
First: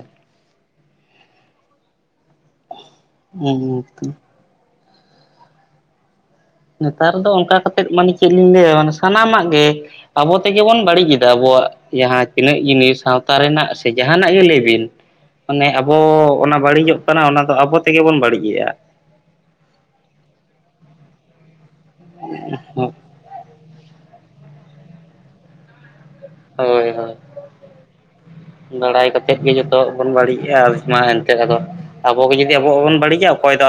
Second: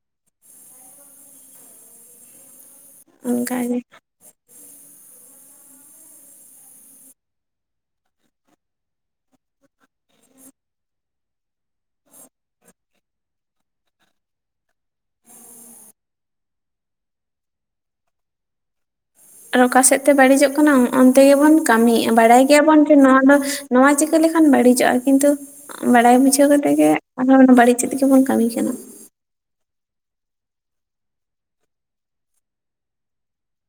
ᱚᱱᱠᱟᱜᱮ ᱦᱮᱸ ᱛᱚ᱾ ᱱᱮᱛᱟᱨ ᱫᱚ ᱚᱱᱠᱟ ᱠᱟᱛᱮᱫ ᱢᱟᱱᱮ ᱪᱮᱫ ᱞᱤᱧ ᱞᱟᱹᱭᱟ ᱢᱟᱱᱮ ᱥᱟᱱᱟᱢᱟᱜ ᱜᱮ ᱟᱵᱚ ᱛᱮᱜᱮ ᱵᱚᱱ ᱵᱟᱹᱲᱤᱡ ᱮᱫᱟ ᱟᱵᱚᱣᱟᱜ ᱡᱟᱦᱟᱸ ᱛᱤᱱᱟᱹᱜ ᱡᱤᱱᱤᱥ ᱥᱟᱶᱛᱟ ᱨᱮᱱᱟᱜ ᱥᱮ ᱡᱟᱦᱟᱱᱟᱜ ᱜᱮ ᱞᱟᱹᱭ ᱵᱤᱱ᱾ ᱢᱟᱱᱮ ᱟᱵᱚ ᱚᱱᱟ ᱵᱟᱹᱲᱤᱡᱚᱜ ᱠᱟᱱᱟ ᱚᱱᱟ ᱫᱚ ᱟᱵᱚ ᱛᱮᱜᱮ ᱵᱚᱱ ᱵᱟᱹᱲᱤᱡᱮᱫ-ᱟ᱾ ᱟᱨ ᱚᱠᱟ ᱥᱮᱫ ᱛᱮ ᱵᱟᱹᱲᱤᱡᱚᱜ ᱠᱟᱱᱟ ᱚᱱᱛᱮ ᱜᱮᱵᱚᱱ ᱠᱟᱹᱢᱤᱭᱮᱫ-ᱟ, ᱵᱟᱲᱟᱭ ᱜᱮᱭᱟ ᱵᱚᱱ ᱡᱮ ᱱᱚᱣᱟ ᱫᱚ ᱱᱚᱣᱟ ᱪᱤᱠᱟᱹ ᱞᱮᱠᱷᱟᱱ ᱵᱟᱹᱲᱤᱡᱚᱜ-ᱟ ᱠᱤᱱᱛᱩ, ᱵᱟᱲᱟᱭ ᱵᱩᱡᱷᱟ. ᱡᱷᱟᱹᱣ ᱠᱟᱛᱮ ᱜᱮ ᱦᱳᱭ ᱦᱳᱭ ᱟᱨᱦᱚᱸ ᱵᱟᱹᱲᱤᱡ ᱪᱮᱫ ᱜᱮᱵᱚᱱ ᱠᱟᱹᱢᱤ ᱠᱟᱱᱟ᱾ ᱛᱮᱫ ᱜᱮ ᱡᱚᱛᱚᱣᱟᱜ ᱵᱚᱱ ᱵᱟᱹᱲᱤᱡ-ᱟ ᱟᱨ ᱢᱟ ᱮᱱᱛᱮᱫ ᱟᱫᱚ, ᱟᱵᱚ ᱜᱮ ᱡᱩᱫᱤ ᱟᱵᱚᱣᱟᱜ ᱵᱚᱱ ᱵᱟᱹᱲᱤᱡᱟ ᱚᱠᱚᱭ ᱫᱚ ᱟ